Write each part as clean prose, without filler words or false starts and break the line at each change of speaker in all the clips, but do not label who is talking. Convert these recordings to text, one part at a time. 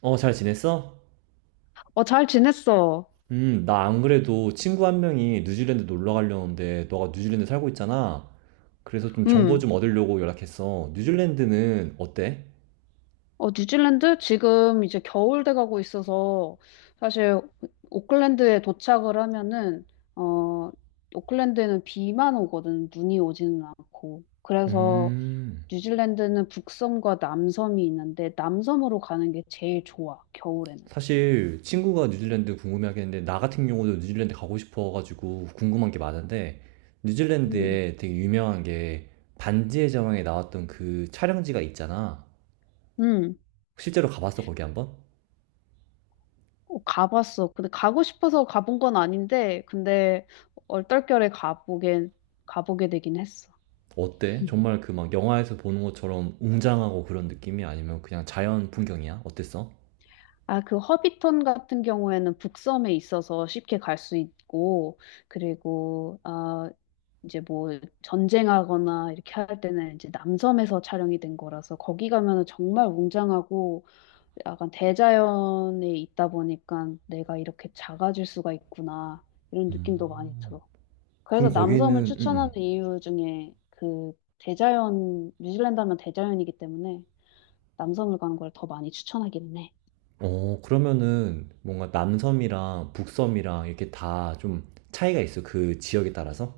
어, 잘 지냈어?
어, 잘 지냈어.
나 안 그래도 친구 한 명이 뉴질랜드 놀러 가려는데 너가 뉴질랜드 살고 있잖아. 그래서 좀 정보
음.
좀 얻으려고 연락했어. 뉴질랜드는 어때?
어, 뉴질랜드? 지금 이제 겨울 돼가고 있어서 사실 오클랜드에 도착을 하면은, 어, 오클랜드에는 비만 오거든. 눈이 오지는 않고. 그래서
음,
뉴질랜드는 북섬과 남섬이 있는데 남섬으로 가는 게 제일 좋아, 겨울에는.
사실 친구가 뉴질랜드 궁금해하겠는데 나 같은 경우도 뉴질랜드 가고 싶어가지고 궁금한 게 많은데
음.
뉴질랜드에 되게 유명한 게 반지의 제왕에 나왔던 그 촬영지가 있잖아.
음.
실제로 가봤어, 거기 한번?
어, 가봤어. 근데 가고 싶어서 가본 건 아닌데, 근데 얼떨결에 가보게 되긴 했어.
어때? 정말 그 막 영화에서 보는 것처럼 웅장하고 그런 느낌이 아니면 그냥 자연 풍경이야? 어땠어?
아, 그 허비턴 같은 경우에는 북섬에 있어서 쉽게 갈 수 있고, 그리고, 이제 뭐 전쟁하거나 이렇게 할 때는 이제 남섬에서 촬영이 된 거라서 거기 가면은 정말 웅장하고 약간 대자연에 있다 보니까 내가 이렇게 작아질 수가 있구나 이런 느낌도 많이 들어. 그래서
그럼 거기는
남섬을
음,
추천하는
음.
이유 중에 그 대자연, 뉴질랜드 하면 대자연이기 때문에 남섬을 가는 걸 더 많이 추천하기는 해.
어, 그러면은 뭔가 남섬이랑 북섬이랑 이렇게 다 좀 차이가 있어. 그 지역에 따라서?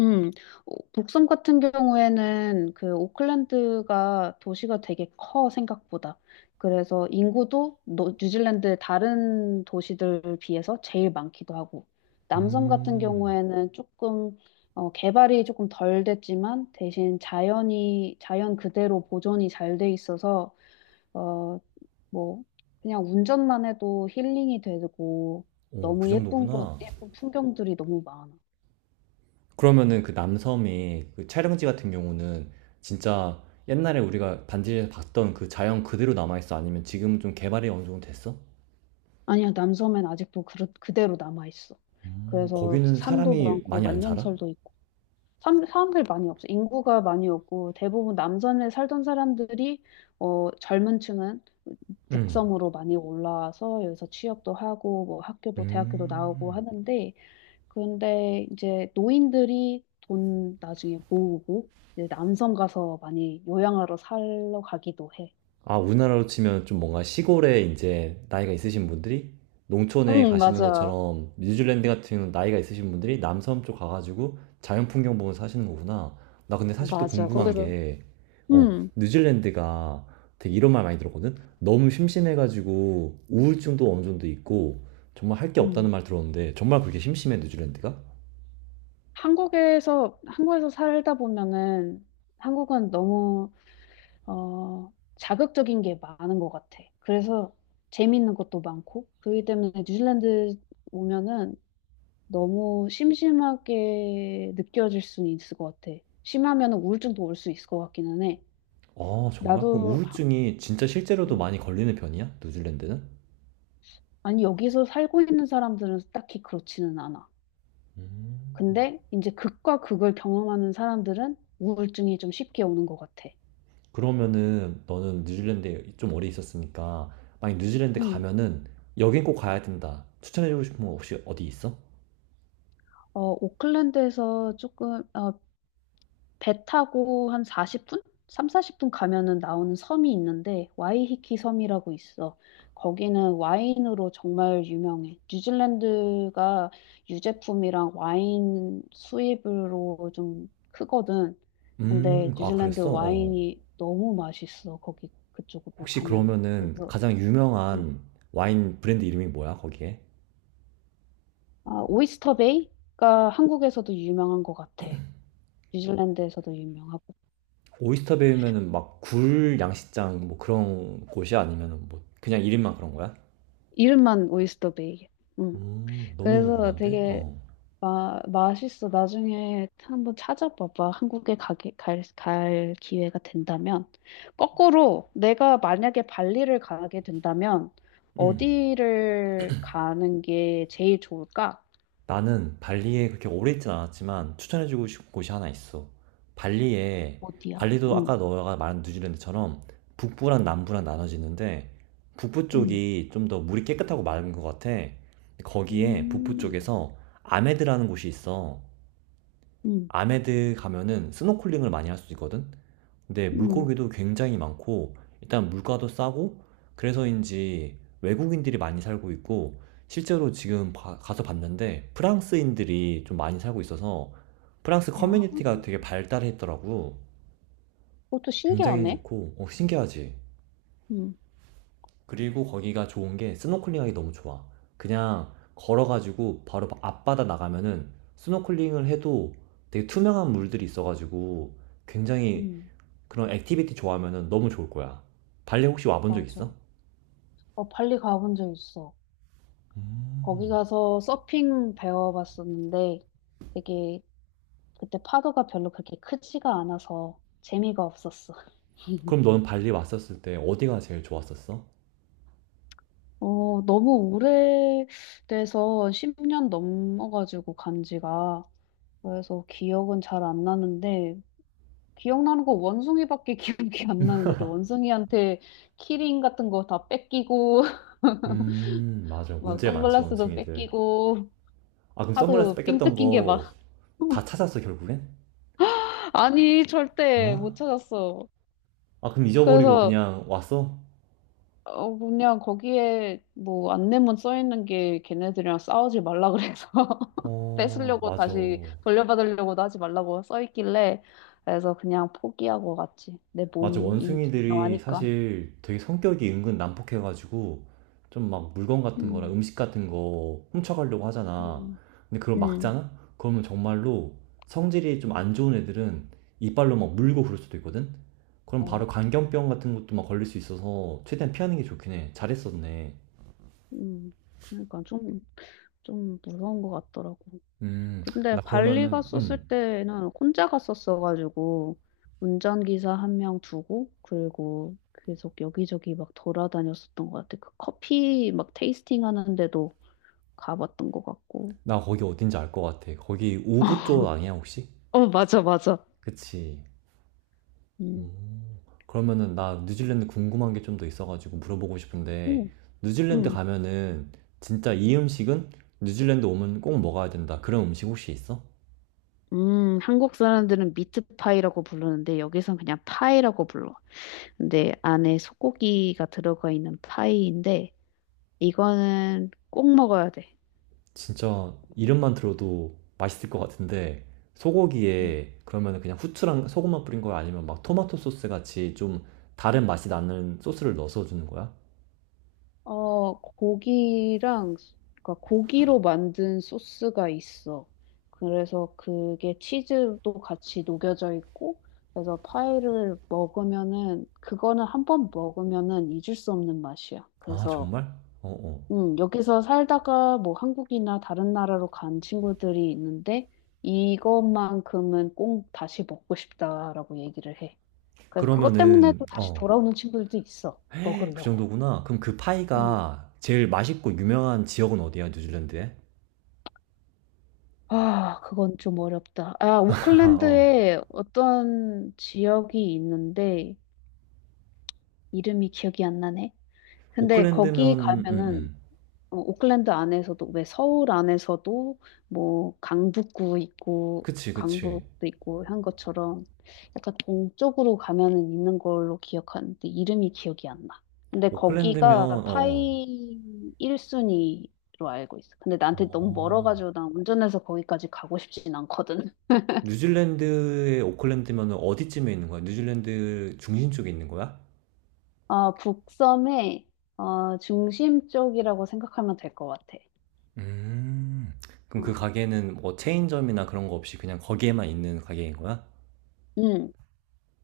음, 북섬 같은 경우에는 그 오클랜드가 도시가 되게 커 생각보다. 그래서 인구도 뉴질랜드 다른 도시들 비해서 제일 많기도 하고. 남섬 같은
음.
경우에는 조금 개발이 조금 덜 됐지만 대신 자연이 자연 그대로 보존이 잘 돼 있어서 어, 뭐 그냥 운전만 해도 힐링이 되고
오, 그
너무 예쁜 곳,
정도구나.
예쁜 풍경들이 너무 많아.
그러면은 그 남섬이 그 촬영지 같은 경우는 진짜 옛날에 우리가 반지에서 봤던 그 자연 그대로 남아있어? 아니면 지금 좀 개발이 어느 정도 됐어?
아니야, 남섬엔 아직도 그대로 남아있어. 그래서
거기는
산도
사람이
많고
많이 안 살아?
만년설도 있고 사람들 많이 없어. 인구가 많이 없고 대부분 남섬에 살던 사람들이 젊은 층은
응.
북섬으로 많이 올라와서 여기서 취업도 하고 뭐 학교도 대학교도 나오고
음.
하는데 근데 이제 노인들이 돈 나중에 모으고 이제 남섬 가서 많이 요양하러 살러 가기도 해.
아, 우리나라로 치면 좀 뭔가 시골에 이제 나이가 있으신 분들이 농촌에
응,
가시는
맞아.
것처럼 뉴질랜드 같은 경우는 나이가 있으신 분들이 남섬 쪽 가가지고 자연 풍경 보면서 사시는 거구나. 나 근데 사실 또
맞아.
궁금한
거기서.
게, 어,
응
뉴질랜드가 되게 이런 말 많이 들었거든? 너무 심심해가지고 우울증도 어느 정도 있고 정말 할 게 없다는
응
말 들었는데 정말 그렇게 심심해, 뉴질랜드가?
한국에서 살다 보면은 한국은 너무 자극적인 게 많은 것 같아. 그래서 재밌는 것도 많고 그렇기 때문에 뉴질랜드 오면은 너무 심심하게 느껴질 수는 있을 것 같아. 심하면 우울증도 올 수 있을 것 같기는 해.
아, 정말? 그럼
나도 하-
우울증이 진짜 실제로도
음,
많이 걸리는 편이야? 뉴질랜드는?
아니 여기서 살고 있는 사람들은 딱히 그렇지는 않아.
음.
근데 이제 극과 극을 경험하는 사람들은 우울증이 좀 쉽게 오는 것 같아.
그러면은 너는 뉴질랜드에 좀 오래 있었으니까 만약 뉴질랜드
음.
가면은 여긴 꼭 가야 된다. 추천해주고 싶은 거 혹시 어디 있어?
오클랜드에서 조금, 배 타고 한 40분? 3, 40분 가면은 나오는 섬이 있는데, 와이히키 섬이라고 있어. 거기는 와인으로 정말 유명해. 뉴질랜드가 유제품이랑 와인 수입으로 좀 크거든. 근데
아,
뉴질랜드
그랬어? 어. 어.
와인이 너무 맛있어. 거기 그쪽으로
혹시
가면은.
그러면은
그래서,
가장
음.
유명한 와인 브랜드 이름이 뭐야, 거기에?
아, 오이스터 베이가 한국에서도 유명한 것 같아. 뉴질랜드에서도 유명하고.
오이스터 베이면은 막 굴 양식장 뭐 그런 곳이 아니면은 뭐 그냥 이름만 그런 거야?
이름만 오이스터베이. 응.
너무
그래서
궁금한데?
되게
어.
맛있어. 나중에 한번 찾아봐봐. 한국에 갈 기회가 된다면. 거꾸로 내가 만약에 발리를 가게 된다면
음.
어디를 가는 게 제일 좋을까?
나는 발리에 그렇게 오래 있진 않았지만 추천해주고 싶은 곳이 하나 있어. 발리에,
어디야?
발리도
응.
아까 너가 말한 뉴질랜드처럼 북부랑 남부랑 나눠지는데 북부
응.
쪽이 좀 더 물이 깨끗하고 맑은 것 같아. 거기에 북부
음.
쪽에서 아메드라는 곳이 있어.
응.
아메드 가면은 스노클링을 많이 할 수 있거든? 근데
응.
물고기도 굉장히 많고 일단 물가도 싸고 그래서인지 외국인들이 많이 살고 있고 실제로 지금 가서 봤는데 프랑스인들이 좀 많이 살고 있어서 프랑스
아,
커뮤니티가 되게 발달했더라고.
그것도
굉장히
신기하네.
좋고 어, 신기하지.
응.
그리고 거기가 좋은 게 스노클링하기 너무 좋아. 그냥 걸어가지고 바로 앞바다 나가면은 스노클링을 해도 되게 투명한 물들이 있어가지고 굉장히
응.
그런 액티비티 좋아하면 너무 좋을 거야. 발리 혹시 와본 적
맞아.
있어?
발리 가본 적 있어. 거기 가서 서핑 배워봤었는데 되게 그때 파도가 별로 그렇게 크지가 않아서 재미가 없었어.
그럼 너는 발리 왔었을 때 어디가 제일 좋았었어?
너무 오래돼서 10년 넘어가지고 간 지가. 그래서 기억은 잘 안 나는데 기억나는 거 원숭이밖에 기억이 안 나는 것 같아. 원숭이한테 키링 같은 거 다 뺏기고
맞아.
막
문제 많지,
선글라스도
원숭이들.
뺏기고
아, 그럼 선글라스
하도 삥
뺏겼던
뜯긴 게
거
막.
다 찾았어, 결국엔?
아니 절대
어?
못 찾았어.
아, 그럼 잊어버리고
그래서
그냥 왔어?
그냥 거기에 뭐 안내문 써 있는 게 걔네들이랑 싸우지 말라 그래서
어,
뺏으려고
맞아.
다시 돌려받으려고도 하지 말라고 써 있길래 그래서 그냥 포기하고 갔지. 내
맞아,
몸이
원숭이들이
중요하니까.
사실 되게 성격이 은근 난폭해가지고 좀 막 물건 같은 거나
음,
음식 같은 거 훔쳐가려고 하잖아.
음,
근데 그걸
음,
막잖아? 그러면 정말로 성질이 좀 안 좋은 애들은 이빨로 막 물고 그럴 수도 있거든? 그럼 바로
어,
광견병 같은 것도 막 걸릴 수 있어서 최대한 피하는 게 좋긴 해. 잘했었네.
음. 그러니까 좀 무서운 것 같더라고.
음,
근데
나
발리
그러면은,
갔었을
음,
때는 혼자 갔었어가지고 운전기사 한 명 두고 그리고 계속 여기저기 막 돌아다녔었던 것 같아. 그 커피 막 테이스팅 하는데도 가봤던 것 같고.
나 거기 어딘지 알 것 같아. 거기 우부 쪽 아니야, 혹시?
어, 맞아, 맞아.
그치.
음,
그러면은 나 뉴질랜드 궁금한 게 좀 더 있어가지고 물어보고 싶은데
음,
뉴질랜드
음.
가면은 진짜 이 음식은 뉴질랜드 오면 꼭 먹어야 된다. 그런 음식 혹시 있어?
한국 사람들은 미트파이라고 부르는데 여기선 그냥 파이라고 불러. 근데 안에 소고기가 들어가 있는 파이인데 이거는 꼭 먹어야 돼.
진짜 이름만 들어도 맛있을 것 같은데
음.
소고기에 그러면은 그냥 후추랑 소금만 뿌린 거야? 아니면 막 토마토 소스 같이 좀 다른 맛이 나는 소스를 넣어서 주는 거야?
고기랑, 그러니까 고기로 만든 소스가 있어. 그래서 그게 치즈도 같이 녹여져 있고, 그래서 파이를 먹으면은, 그거는 한 번 먹으면은 잊을 수 없는 맛이야.
아,
그래서,
정말? 어, 어.
여기서 살다가 뭐 한국이나 다른 나라로 간 친구들이 있는데, 이것만큼은 꼭 다시 먹고 싶다라고 얘기를 해. 그래서 그것 때문에
그러면은
또 다시
어,
돌아오는 친구들도 있어.
그
먹으려고.
정도구나. 그럼 그 파이가 제일 맛있고 유명한 지역은 어디야, 뉴질랜드에?
아, 그건 좀 어렵다. 아,
어.
오클랜드에 어떤 지역이 있는데 이름이 기억이 안 나네. 근데 거기
오클랜드면
가면은 오클랜드 안에서도 왜 서울 안에서도 뭐 강북구 있고
그치 그치
강북도 있고 한 것처럼 약간 동쪽으로 가면은 있는 걸로 기억하는데 이름이 기억이 안 나. 근데
오클랜드면
거기가
어,
파이 1순위로 알고 있어. 근데 나한테 너무
어.
멀어가지고 난 운전해서 거기까지 가고 싶진 않거든.
뉴질랜드의 오클랜드면 어디쯤에 있는 거야? 뉴질랜드 중심 쪽에 있는 거야?
북섬의 중심 쪽이라고 생각하면 될 것 같아.
음. 그럼 그
어,
가게는 뭐 체인점이나 그런 거 없이 그냥 거기에만 있는 가게인 거야?
음.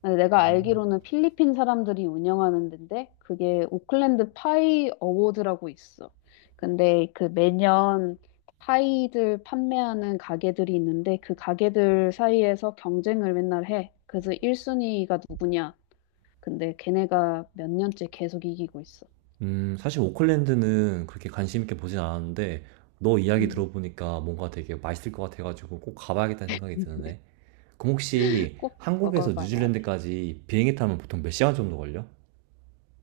네, 내가 알기로는 필리핀 사람들이 운영하는 데인데 그게 오클랜드 파이 어워드라고 있어. 근데 그 매년 파이들 판매하는 가게들이 있는데 그 가게들 사이에서 경쟁을 맨날 해. 그래서 1순위가 누구냐? 근데 걔네가 몇 년째 계속 이기고 있어.
사실 오클랜드는 그렇게 관심 있게 보진 않았는데 너 이야기
음.
들어보니까 뭔가 되게 맛있을 것 같아가지고 꼭 가봐야겠다는 생각이 드는데. 그럼 혹시
꼭
한국에서
먹어봐야 돼.
뉴질랜드까지 비행기 타면 보통 몇 시간 정도 걸려?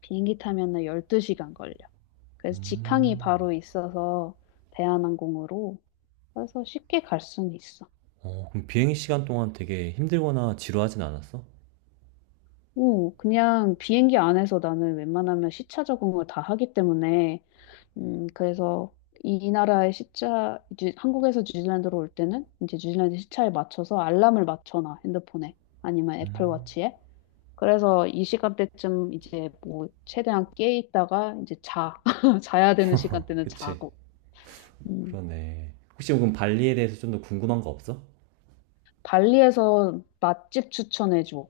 비행기 타면은 12시간 걸려. 그래서 직항이 바로 있어서 대한항공으로 그래서 쉽게 갈 수는 있어.
어, 그럼 비행 시간 동안 되게 힘들거나 지루하진 않았어?
오, 그냥 비행기 안에서 나는 웬만하면 시차 적응을 다 하기 때문에 그래서 이 나라의 시차, 한국에서 뉴질랜드로 올 때는 이제 뉴질랜드 시차에 맞춰서 알람을 맞춰놔, 핸드폰에. 아니면 애플워치에. 그래서 이 시간대쯤 이제 뭐 최대한 깨 있다가 이제 자. 자야 되는 시간대는
그치.
자고. 음,
그러네. 혹시 그럼 발리에 대해서 좀 더 궁금한 거 없어?
발리에서 맛집 추천해줘.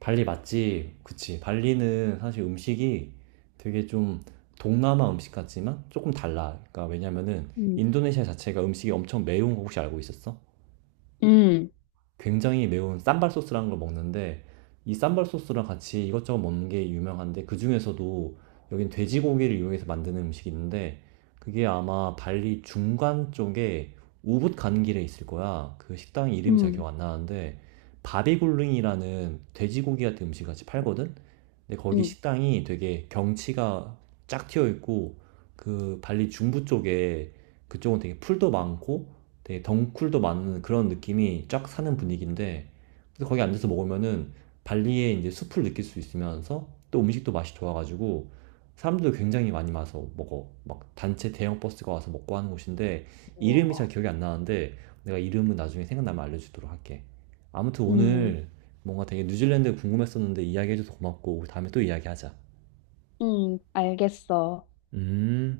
발리 맛집, 그치. 발리는 사실 음식이 되게 좀 동남아 음식 같지만 조금 달라. 그러니까 왜냐면은
음,
인도네시아 자체가 음식이 엄청 매운 거 혹시 알고 있었어?
음,
굉장히 매운 쌈발 소스라는 걸 먹는데 이 쌈발 소스랑 같이 이것저것 먹는 게 유명한데 그 중에서도 여긴 돼지고기를 이용해서 만드는 음식이 있는데 그게 아마 발리 중간 쪽에 우붓 가는 길에 있을 거야. 그 식당 이름이 잘 기억
음,
안 나는데 바비굴링이라는 돼지고기 같은 음식 같이 팔거든. 근데 거기
음,
식당이 되게 경치가 쫙 튀어 있고 그 발리 중부 쪽에 그쪽은 되게 풀도 많고 되게 덩쿨도 많은 그런 느낌이 쫙 사는 분위기인데 그래서 거기 앉아서 먹으면은 발리의 이제 숲을 느낄 수 있으면서 또 음식도 맛이 좋아가지고 사람들도 굉장히 많이 와서 먹어 막 단체 대형 버스가 와서 먹고 하는 곳인데 이름이
우와.
잘 기억이 안 나는데 내가 이름은 나중에 생각나면 알려주도록 할게 아무튼
음,
오늘 뭔가 되게 뉴질랜드 궁금했었는데 이야기해줘서 고맙고 다음에 또 이야기하자.
알겠어.
음.